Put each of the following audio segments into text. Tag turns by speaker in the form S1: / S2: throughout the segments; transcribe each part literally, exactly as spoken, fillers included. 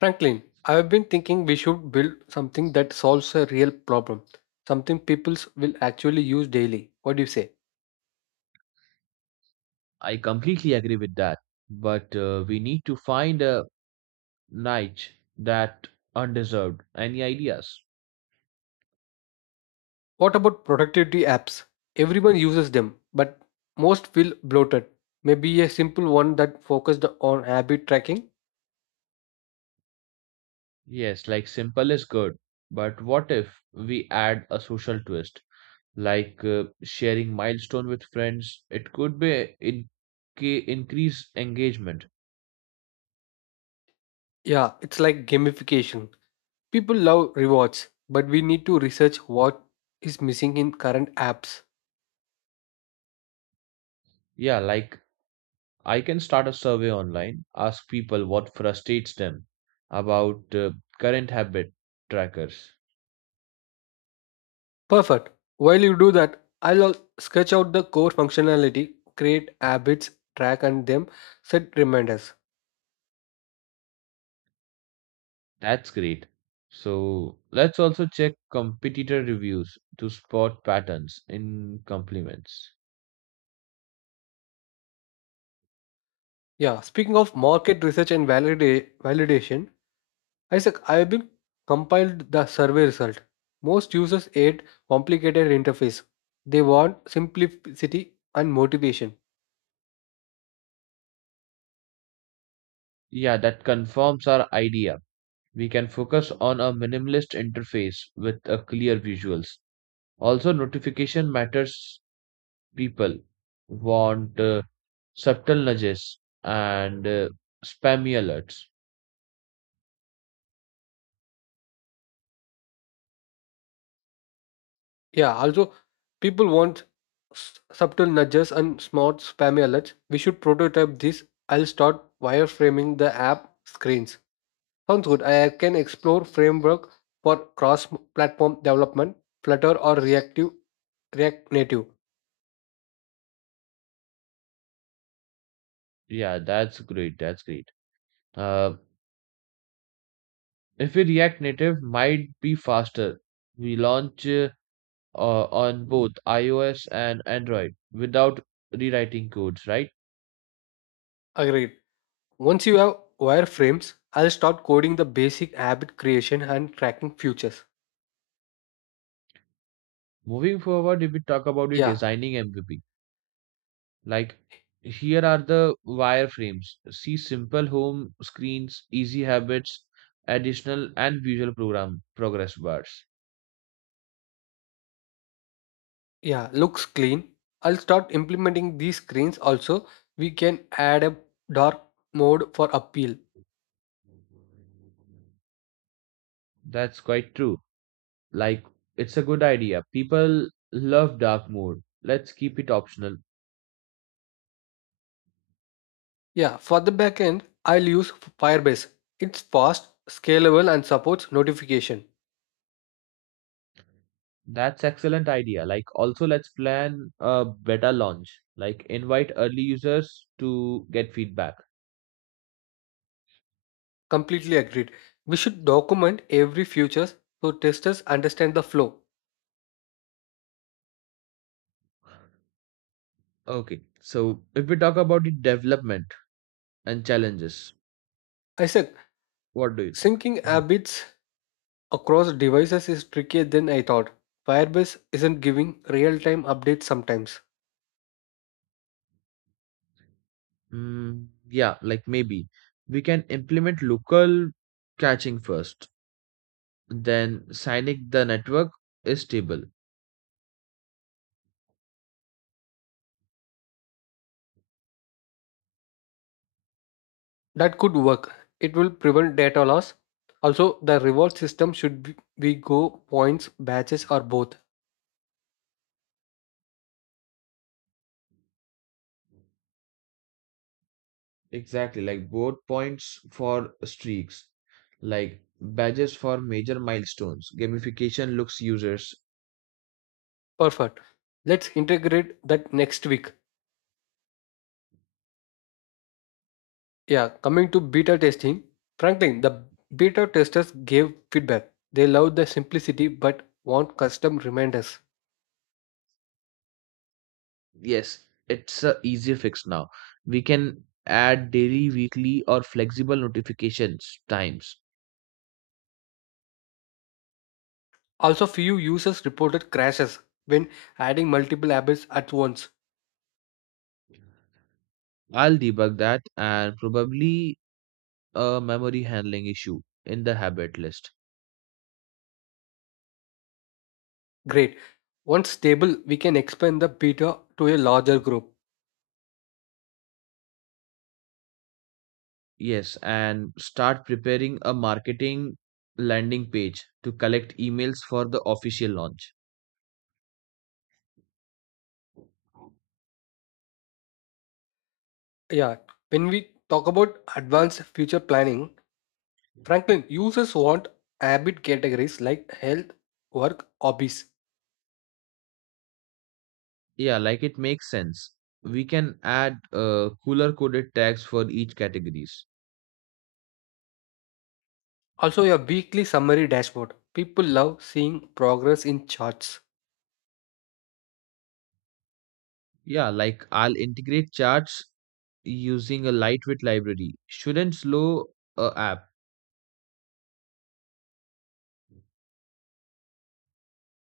S1: Franklin, I've been thinking we should build something that solves a real problem, something people will actually use daily. What do you say?
S2: I completely agree with that. But uh, we need to find a niche that undeserved. Any ideas?
S1: What about productivity apps? Everyone uses them, but most feel bloated. Maybe a simple one that focused on habit tracking?
S2: Yes, like simple is good. But what if we add a social twist, like uh, sharing milestone with friends? It could be in increase engagement.
S1: Yeah, it's like gamification. People love rewards, but we need to research what is missing in current apps.
S2: Yeah, like I can start a survey online, ask people what frustrates them about uh, current habit trackers.
S1: Perfect. While you do that, I'll al- sketch out the core functionality, create habits, track and them, set reminders.
S2: That's great. So let's also check competitor reviews to spot patterns in complements.
S1: Yeah, speaking of market research and valida- validation, Isaac, I have been compiled the survey result. Most users hate complicated interface. They want simplicity and motivation.
S2: Yeah, that confirms our idea. We can focus on a minimalist interface with a clear visuals. Also, notification matters. People want uh, subtle nudges and uh, spammy alerts.
S1: Yeah, also people want s- subtle nudges and smart spammy alerts. We should prototype this. I'll start wireframing the app screens. Sounds good. I can explore framework for cross-platform development, Flutter or Reactive, React Native.
S2: Yeah, that's great. That's great. Uh, if we React Native might be faster. We launch. Uh, uh, On both iOS and Android without rewriting codes, right?
S1: Agreed. Once you have wireframes, I'll start coding the basic habit creation and tracking futures.
S2: Moving forward, if we talk about the
S1: Yeah,
S2: designing M V P, like here are the wireframes. See simple home screens, easy habits, additional and visual program progress bars.
S1: yeah, looks clean. I'll start implementing these screens also. We can add a dark mode for appeal.
S2: That's quite true. Like it's a good idea. People love dark mode. Let's keep it optional.
S1: Yeah, for the backend, I'll use Firebase. It's fast, scalable, and supports notification.
S2: That's excellent idea. Like also let's plan a beta launch. Like invite early users to get feedback.
S1: Completely agreed. We should document every feature so testers understand the flow.
S2: Okay. So if we talk about the development and challenges,
S1: Isaac,
S2: what do you think?
S1: syncing
S2: Mhm.
S1: habits across devices is trickier than I thought. Firebase isn't giving real-time updates sometimes.
S2: Mm, yeah, like maybe we can implement local caching first, then signing the network is stable.
S1: That could work. It will prevent data loss. Also, the reward system should be be go points, batches, or both.
S2: Exactly, like both points for streaks, like badges for major milestones. Gamification looks users.
S1: Perfect. Let's integrate that next week. Yeah, coming to beta testing, Franklin, the beta testers gave feedback. They loved the simplicity but want custom reminders.
S2: Yes, it's a easy fix now. We can add daily, weekly, or flexible notifications times.
S1: Also, few users reported crashes when adding multiple apples at once.
S2: I'll debug that and probably a memory handling issue in the habit list.
S1: Great. Once stable, we can expand the beta to a larger group.
S2: Yes, and start preparing a marketing landing page to collect emails for the official launch.
S1: Yeah, when we talk about advanced future planning, Franklin, users want habit categories like health, work, hobbies.
S2: Yeah, like it makes sense. We can add uh, cooler coded tags for each categories.
S1: Also, a weekly summary dashboard. People love seeing progress in charts.
S2: Yeah, like I'll integrate charts using a lightweight library. Shouldn't slow a app.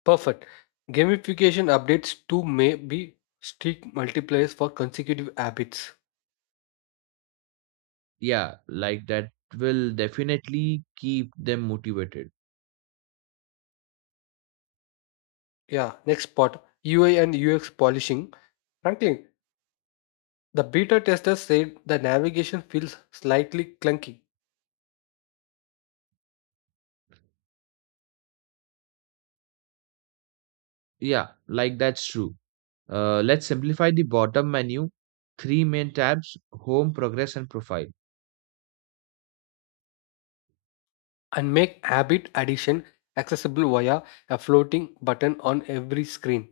S1: Perfect. Gamification updates too may be strict multipliers for consecutive habits.
S2: Yeah, like that will definitely keep them motivated.
S1: Yeah, next part U I and U X polishing. Frankly, the beta testers said the navigation feels slightly clunky
S2: Yeah, like that's true. Uh, let's simplify the bottom menu. Three main tabs, home, progress, and profile.
S1: and make habit addition accessible via a floating button on every screen.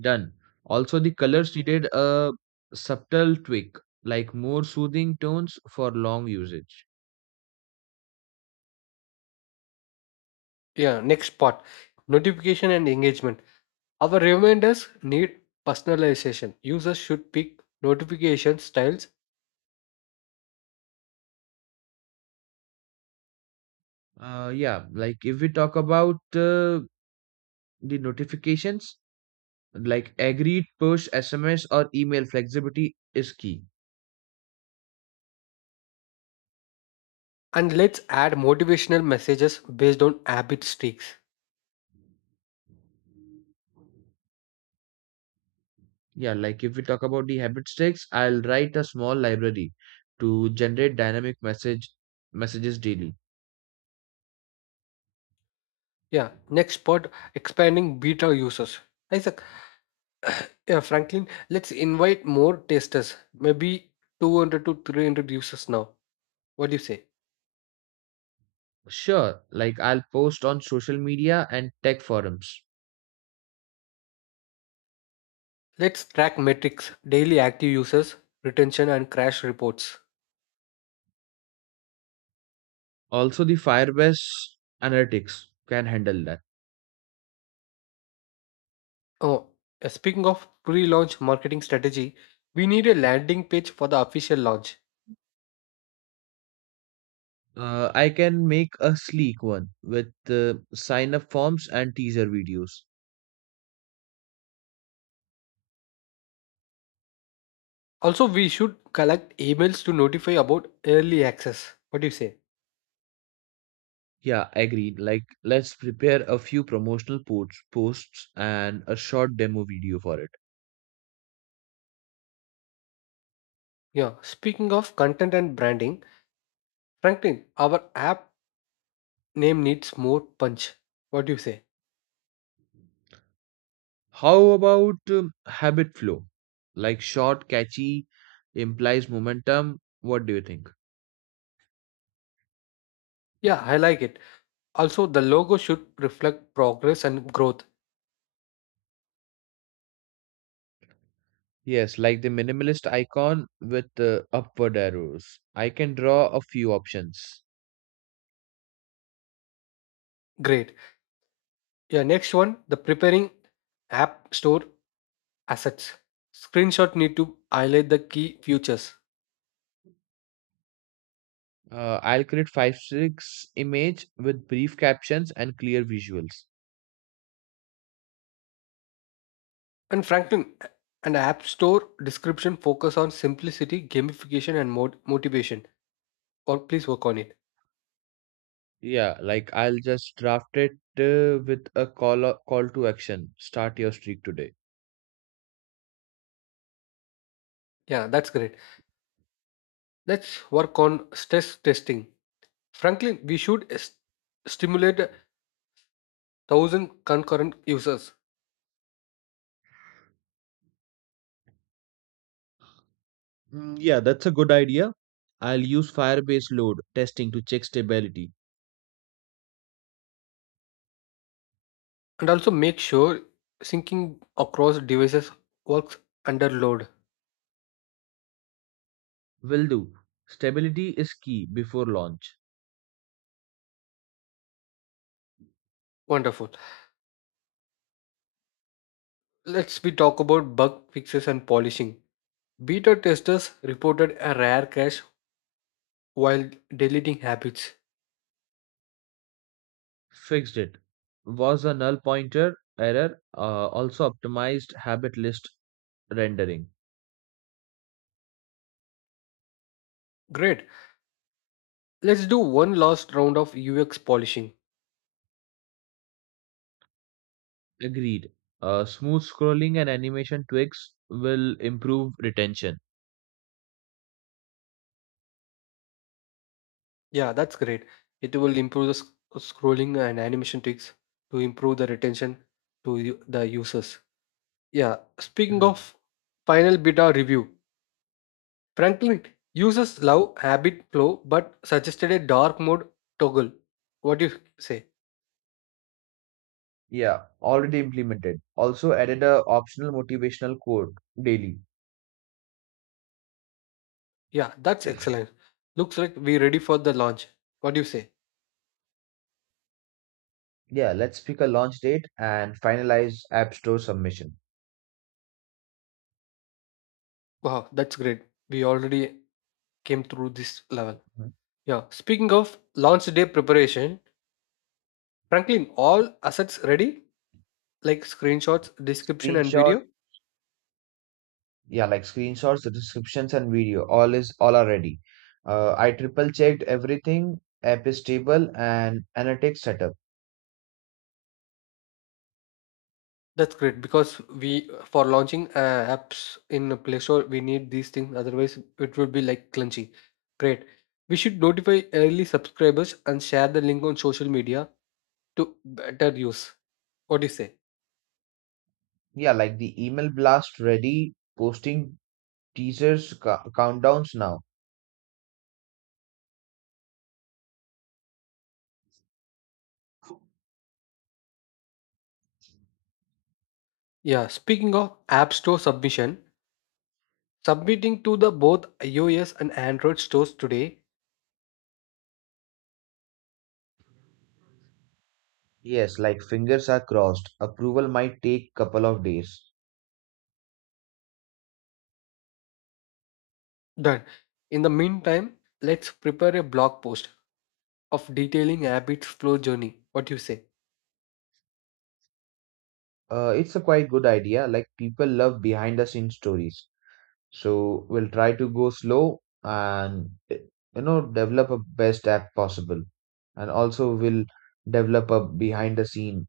S2: Done. Also, the colors needed a subtle tweak, like more soothing tones for long usage.
S1: Yeah, next part notification and engagement. Our reminders need personalization. Users should pick notification styles
S2: Uh, yeah, like if we talk about uh, the notifications, like agreed push sms or email flexibility is key.
S1: and let's add motivational messages based on habit streaks.
S2: Yeah, like if we talk about the habit sticks, I'll write a small library to generate dynamic message messages daily.
S1: Yeah, next part expanding beta users. Isaac, yeah, Franklin, let's invite more testers, maybe two hundred to three hundred users now. What do you say?
S2: Sure, like I'll post on social media and tech forums.
S1: Let's track metrics, daily active users, retention, and crash reports.
S2: Also the firebase analytics can handle that.
S1: Oh, uh, speaking of pre launch marketing strategy, we need a landing page for the official launch.
S2: uh, I can make a sleek one with uh, sign up forms and teaser videos.
S1: Also, we should collect emails to notify about early access. What do you say?
S2: Yeah, agreed. Like, let's prepare a few promotional posts, posts and a short demo video for it.
S1: Yeah. Speaking of content and branding, Franklin, our app name needs more punch. What do you say?
S2: How about um, habit flow? Like, short, catchy, implies momentum. What do you think?
S1: Yeah, I like it. Also, the logo should reflect progress and growth.
S2: Yes, like the minimalist icon with the upward arrows. I can draw a few options.
S1: Great. Yeah, next one, the preparing app store assets. Screenshot need to highlight the key features.
S2: Uh, I'll create five six image with brief captions and clear visuals.
S1: And Franklin, an app store description focus on simplicity, gamification, and mod- motivation. Or please work on it.
S2: Yeah, like I'll just draft it uh, with a call o- call to action. Start your streak today.
S1: Yeah, that's great. Let's work on stress testing. Frankly, we should s- stimulate a thousand concurrent users
S2: Mm, yeah, that's a good idea. I'll use Firebase load testing to check stability.
S1: and also make sure syncing across devices works under load.
S2: Will do. Stability is key before launch.
S1: Wonderful. Let's be talk about bug fixes and polishing. Beta testers reported a rare crash while deleting habits.
S2: Fixed it. Was a null pointer error. Uh, also optimized habit list rendering.
S1: Great. Let's do one last round of U X polishing.
S2: Agreed. Uh, smooth scrolling and animation tweaks will improve retention.
S1: Yeah, that's great. It will improve the sc- scrolling and animation tricks to improve the retention to u- the users. Yeah, speaking
S2: Mhm.
S1: of final beta review, Franklin users love habit flow but suggested a dark mode toggle. What do you say?
S2: Yeah, already implemented. Also added a optional motivational quote daily.
S1: Yeah, that's excellent. Looks like we're ready for the launch. What do you say?
S2: Yeah, let's pick a launch date and finalize App Store submission.
S1: Wow, that's great. We already came through this level.
S2: Mhm.
S1: Yeah, speaking of launch day preparation, Franklin, all assets ready? Like screenshots, description, and
S2: Screenshot,
S1: video?
S2: yeah, like screenshots, the descriptions, and video. All is all are ready. Uh, I triple checked everything. App is stable and analytics setup.
S1: That's great because we for launching uh, apps in a Play Store, we need these things. Otherwise, it would be like clunky. Great. We should notify early subscribers and share the link on social media to better use. What do you say?
S2: Yeah, like the email blast ready. Posting teasers, ca- countdowns now.
S1: Yeah, speaking of App Store submission, submitting to the both iOS and Android stores today.
S2: Yes, like fingers are crossed. Approval might take couple of days.
S1: Done. In the meantime, let's prepare a blog post of detailing Abbit's flow journey. What do you say?
S2: Uh, it's a quite good idea. Like people love behind the scenes stories. So we'll try to go slow and eh, you know develop a best app possible. And also we'll develop a behind the scene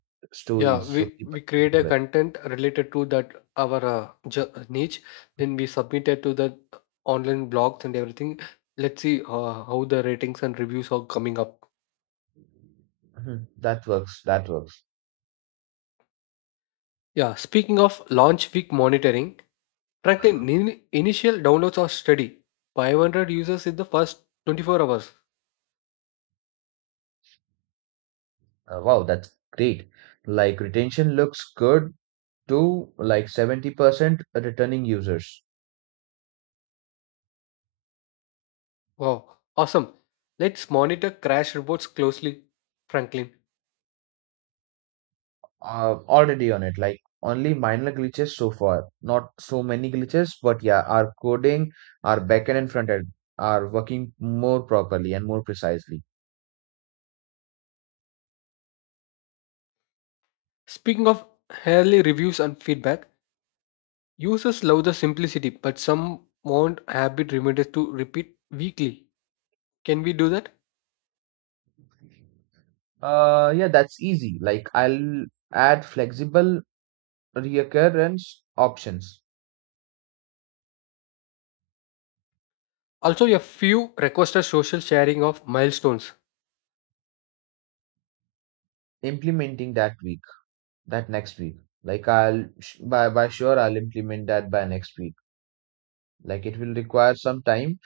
S1: Yeah,
S2: stories so
S1: we
S2: people
S1: we
S2: can
S1: create a
S2: love it.
S1: content related to that our uh, jo- niche. Then we submit it to the online blogs and everything. Let's see uh, how the ratings and reviews are coming up.
S2: Mhm. That works. That works.
S1: Yeah, speaking of launch week monitoring, Franklin, nin- initial downloads are steady. five hundred users in the first twenty-four hours.
S2: Uh, wow, that's great. Like retention looks good too, like seventy percent returning users.
S1: Wow, awesome. Let's monitor crash reports closely, Franklin.
S2: Uh, already on it. Like only minor glitches so far, not so many glitches, but yeah, our coding, our backend and front end are working more properly and more precisely.
S1: Speaking of early reviews and feedback, users love the simplicity, but some want habit reminders to repeat weekly. Can we do that?
S2: Uh, yeah, that's easy. Like I'll add flexible recurrence options,
S1: Also, a few requested social sharing of milestones.
S2: implementing that week, that next week. Like I'll sh- by by sure I'll implement that by next week. Like it will require some time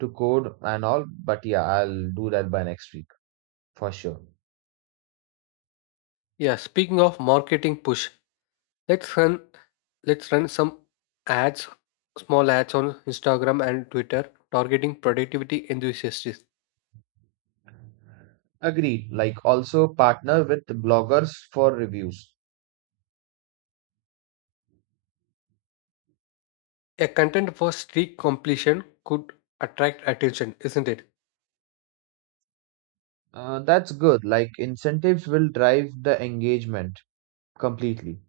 S2: to code and all, but yeah, I'll do that by next week for sure.
S1: Yeah, speaking of marketing push, let's run let's run some ads, small ads on Instagram and Twitter targeting productivity enthusiasts.
S2: Agreed. Like also partner with bloggers for reviews.
S1: A content for streak completion could attract attention, isn't it?
S2: Uh, that's good. Like incentives will drive the engagement completely.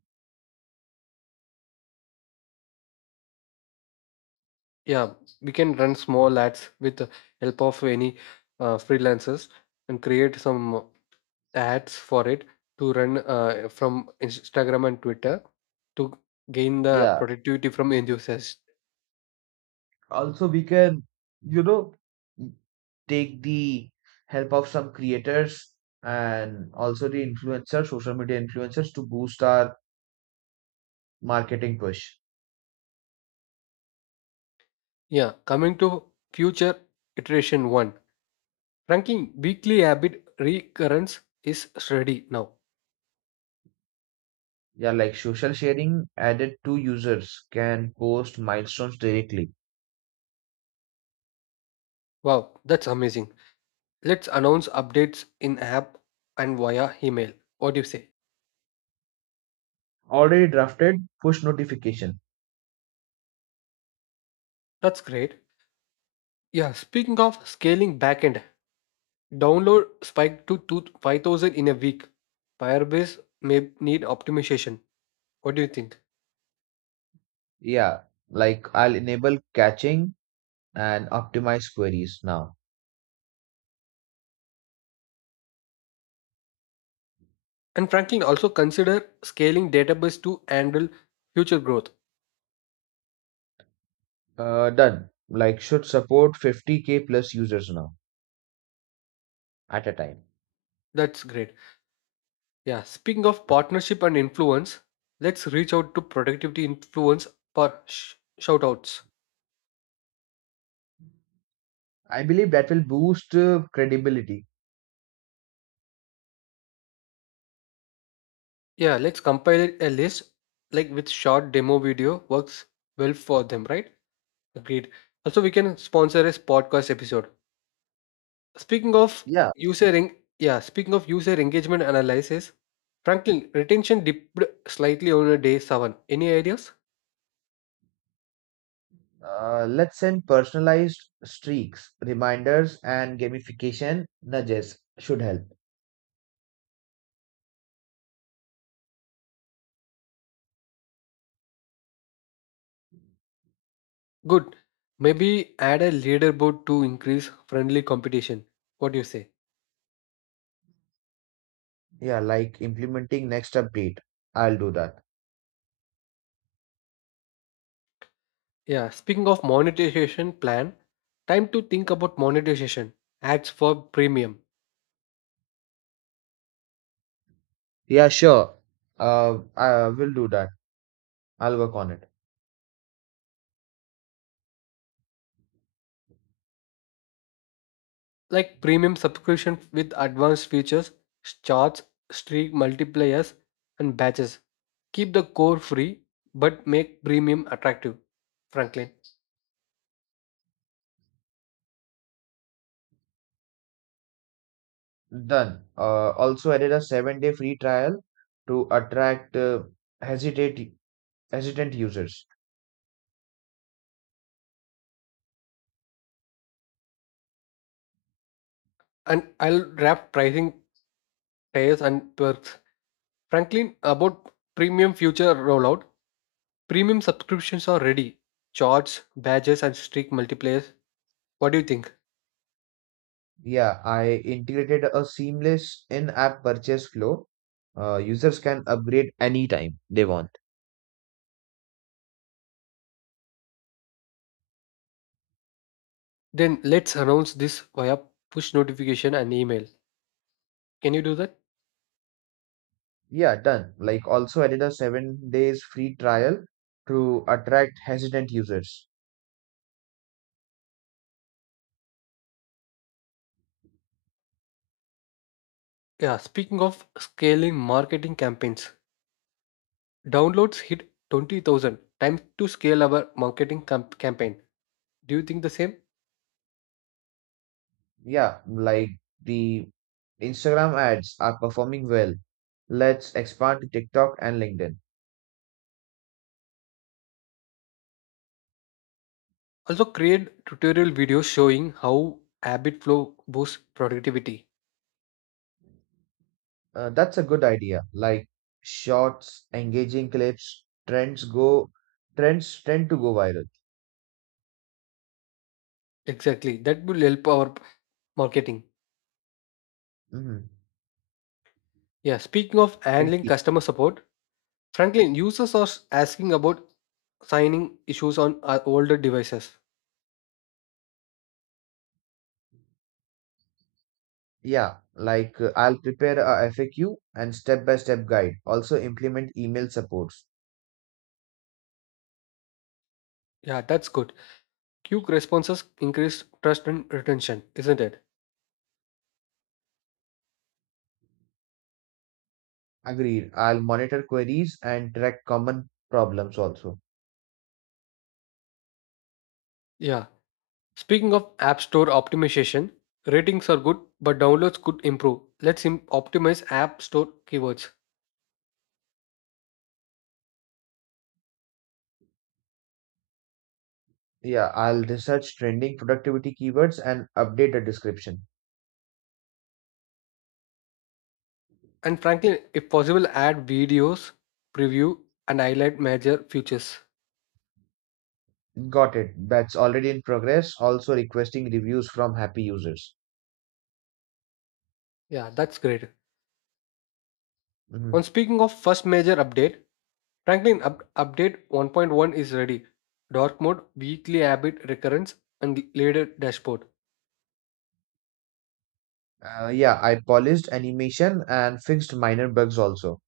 S1: Yeah, we can run small ads with the help of any uh, freelancers and create some ads for it to run uh, from Instagram and Twitter to gain the
S2: Yeah.
S1: productivity from enthusiasts.
S2: Also, we can, you know, take the help of some creators and also the influencers, social media influencers to boost our marketing push.
S1: Yeah, coming to future iteration one. Ranking weekly habit recurrence is ready now.
S2: Yeah, like social sharing added to users can post milestones directly.
S1: Wow, that's amazing. Let's announce updates in app and via email. What do you say?
S2: Already drafted push notification.
S1: That's great. Yeah, speaking of scaling backend, download spiked to two- five thousand in a week. Firebase may need optimization. What do you think?
S2: Yeah, like I'll enable caching and optimize queries now.
S1: And Franklin also consider scaling database to handle future growth.
S2: Uh, done. Like should support fifty k plus users now at a time.
S1: That's great. Yeah, speaking of partnership and influence, let's reach out to productivity influence for sh- shoutouts.
S2: I believe that will boost uh, credibility.
S1: Yeah, let's compile a list like with short demo video works well for them, right? Agreed. Also, we can sponsor a podcast episode. Speaking of
S2: Yeah.
S1: user en- Yeah, speaking of user engagement analysis, Franklin retention dipped slightly on a day seven. Any ideas?
S2: Uh, let's send personalized streaks, reminders, and gamification nudges should help.
S1: Good. Maybe add a leaderboard to increase friendly competition. What do you say?
S2: Yeah, like implementing next update. I'll do that.
S1: Yeah, speaking of monetization plan, time to think about monetization. Ads for premium,
S2: Yeah, sure. Uh, I will do that. I'll work on it.
S1: like premium subscription with advanced features, charts, streak multipliers, and batches. Keep the core free, but make premium attractive, Franklin.
S2: Done. Uh, also added a seven day free trial to attract uh, hesitate hesitant users.
S1: And I'll wrap pricing tiers and perks. Franklin, about premium future rollout. Premium subscriptions are ready. Charts, badges, and streak multipliers. What do you think?
S2: Yeah, I integrated a seamless in-app purchase flow. Uh, users can upgrade anytime they want.
S1: Then let's announce this via push notification and email. Can you do that?
S2: Yeah, done. Like also added a seven days free trial to attract hesitant users.
S1: Yeah, speaking of scaling marketing campaigns, downloads hit twenty thousand. Time to scale our marketing camp- campaign. Do you think the same?
S2: Yeah, like the Instagram ads are performing well. Let's expand to TikTok and LinkedIn.
S1: Also, create tutorial videos showing how HabitFlow boosts productivity.
S2: Uh, that's a good idea. Like shorts, engaging clips, trends go, trends tend to go viral.
S1: Exactly, that will help our marketing.
S2: Mm-hmm.
S1: Yeah, speaking of handling
S2: Exactly.
S1: customer support, Franklin, users are asking about signing issues on uh, older devices.
S2: Yeah, like uh, I'll prepare a F A Q and step-by-step guide. Also implement email supports.
S1: Yeah, that's good. Quick responses increase trust and retention, isn't it?
S2: Agreed. I'll monitor queries and track common problems also.
S1: Yeah. Speaking of App Store optimization, ratings are good, but downloads could improve. Let's im- optimize App Store keywords.
S2: Yeah, I'll research trending productivity keywords and update the description.
S1: And frankly, if possible, add videos, preview, and highlight major features.
S2: Got it. That's already in progress. Also requesting reviews from happy users.
S1: Yeah, that's great.
S2: Mhm.
S1: On speaking of first major update, Franklin, up- update one point one is ready. Dark mode, weekly habit recurrence, and later dashboard.
S2: Uh, yeah, I polished animation and fixed minor bugs also.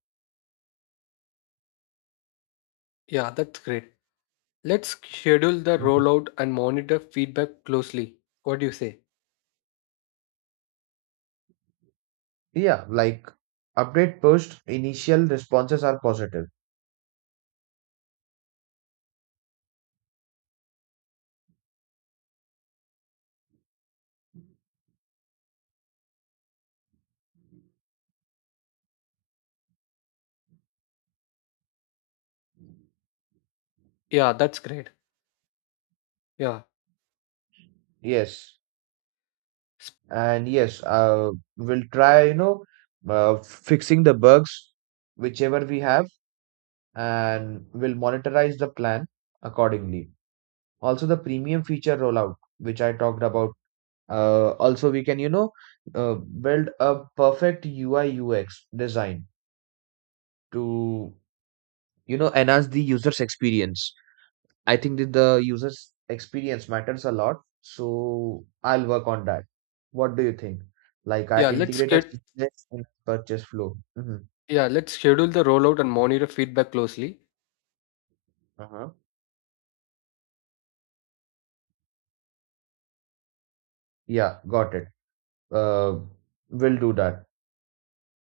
S1: Yeah, that's great. Let's schedule the
S2: Mhm.
S1: rollout and monitor feedback closely. What do you say?
S2: Yeah, like update pushed, initial responses are positive.
S1: Yeah, that's great. Yeah.
S2: Yes,
S1: S-
S2: and yes, uh, we'll try, you know, uh, fixing the bugs, whichever we have, and we'll monitorize the plan accordingly. Also, the premium feature rollout, which I talked about. Uh, also, we can, you know, uh, build a perfect U I U X design to you know enhance the user's experience. I think that the user's experience matters a lot, so I'll work on that. What do you think? Like I
S1: Yeah, let's
S2: integrate a
S1: get
S2: seamless in purchase flow. Hmm.
S1: yeah, let's schedule the rollout and monitor feedback closely.
S2: Uh-huh. Yeah, got it. uh will do that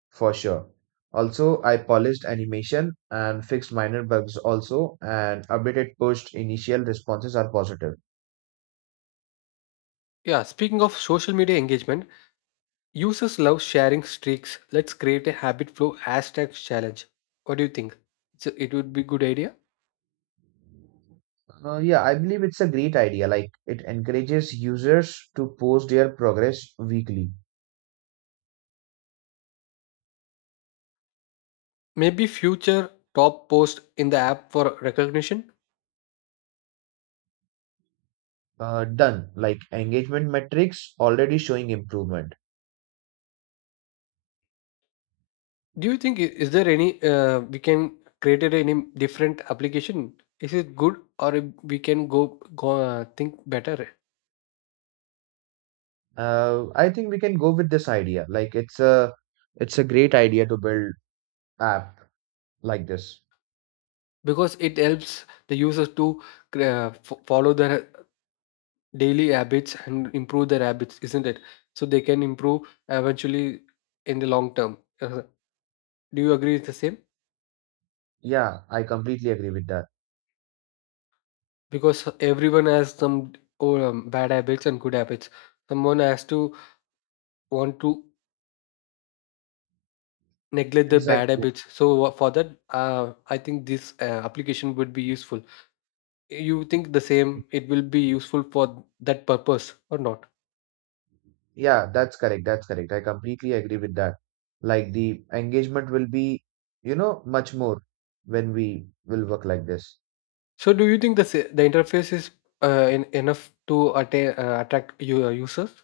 S2: for sure. Also I polished animation and fixed minor bugs also, and updated pushed initial responses are positive.
S1: Yeah, speaking of social media engagement, users love sharing streaks. Let's create a habit flow hashtag challenge. What do you think? So it would be good idea?
S2: Uh, yeah, I believe it's a great idea. Like it encourages users to post their progress weekly.
S1: Maybe future top post in the app for recognition.
S2: Uh, done. Like engagement metrics already showing improvement.
S1: Do you think i- is there any uh, we can create it any different application, is it good or if we can go go uh, think better?
S2: Uh, I think we can go with this idea. Like it's a it's a great idea to build app like this.
S1: Because it helps the users to uh, f- follow their daily habits and improve their habits, isn't it? So they can improve eventually in the long term. Uh, do you agree with the same?
S2: Yeah, I completely agree with that.
S1: Because everyone has some oh, um, bad habits and good habits. Someone has to want to neglect the bad
S2: Exactly.
S1: habits, so uh, for that uh, I think this uh, application would be useful. You think the same, it will be useful for that purpose or not?
S2: Yeah, that's correct. That's correct. I completely agree with that. Like the engagement will be, you know, much more when we will work like this.
S1: So do you think the sa- the interface is uh, in, enough to atta- uh, attract your users?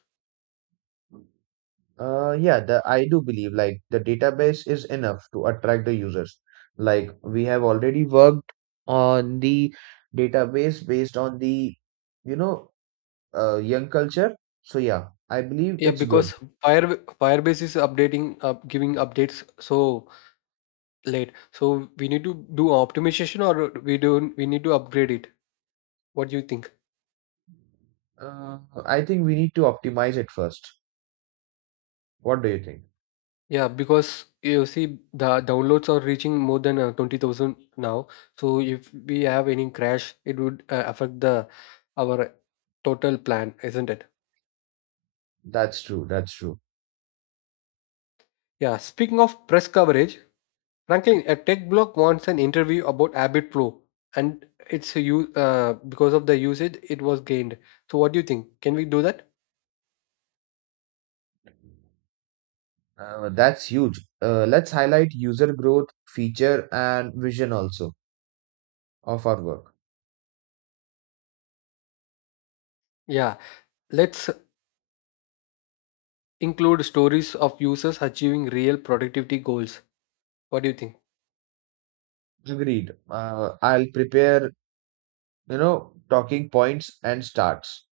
S2: Uh, yeah, the I do believe like the database is enough to attract the users. Like we have already worked on the database based on the you know uh, young culture. So yeah, I believe
S1: Yeah,
S2: it's good.
S1: because fire firebase is updating, uh, giving updates so late, so we need to do optimization or we don't, we need to upgrade it, what do you think?
S2: Uh, I think we need to optimize it first. What do you think?
S1: Yeah, because you see, the downloads are reaching more than uh, twenty thousand now. So if we have any crash, it would uh, affect the our total plan, isn't it?
S2: That's true. That's true.
S1: Yeah, speaking of press coverage, Franklin, a tech blog wants an interview about Abbott Pro and it's you uh, because of the usage it was gained. So what do you think? Can we do that?
S2: Uh, that's huge. Uh, let's highlight user growth, feature, and vision also of our work.
S1: Yeah, let's include stories of users achieving real productivity goals. What do you think?
S2: Agreed. Uh, I'll prepare you know, talking points and starts.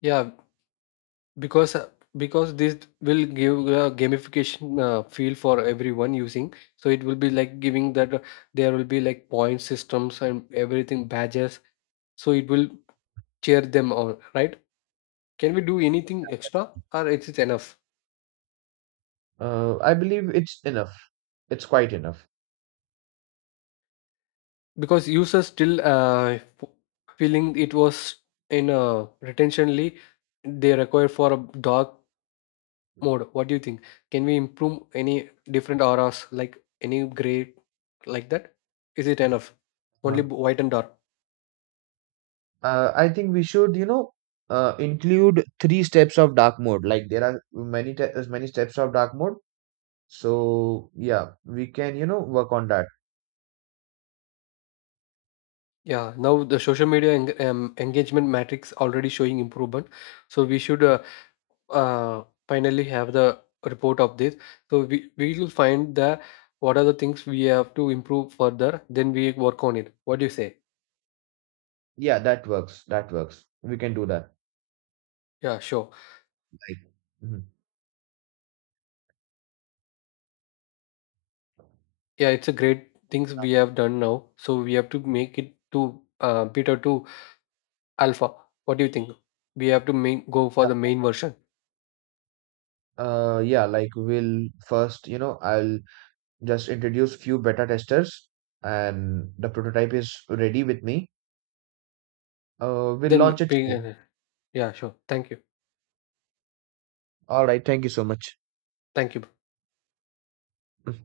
S1: Yeah, because uh, because this will give a gamification uh, feel for everyone using, so it will be like giving that uh, there will be like point systems and everything badges, so it will cheer them on right? Can we do anything extra or is it enough?
S2: Uh, I believe it's enough. It's quite enough.
S1: Because users still uh, f- feeling it was in a retentionally, they require for a dog mode, what do you think? Can we improve any different auras like any gray like that, is it enough only
S2: Uh,
S1: b- white and dark?
S2: uh, I think we should, you know, uh, include three steps of dark mode. Like there are many te- as many steps of dark mode. So yeah, we can, you know, work on that.
S1: Yeah, now the social media eng- um, engagement matrix already showing improvement, so we should uh, uh, finally have the report of this, so we we will find the what are the things we have to improve further, then we work on it, what do you say?
S2: Yeah, that works. That works. We can do that.
S1: Yeah, sure.
S2: Like, mhm.
S1: Yeah, it's a great things we have done now, so we have to make it to uh, better to Alpha. What do you think? We have to main, go for the main version.
S2: Uh, yeah, like we'll first, you know, I'll just introduce few beta testers, and the prototype is ready with me. Uh, we'll launch
S1: Then
S2: it soon.
S1: we, yeah, sure. Thank you.
S2: All right. Thank you so much.
S1: Thank you.
S2: Mm.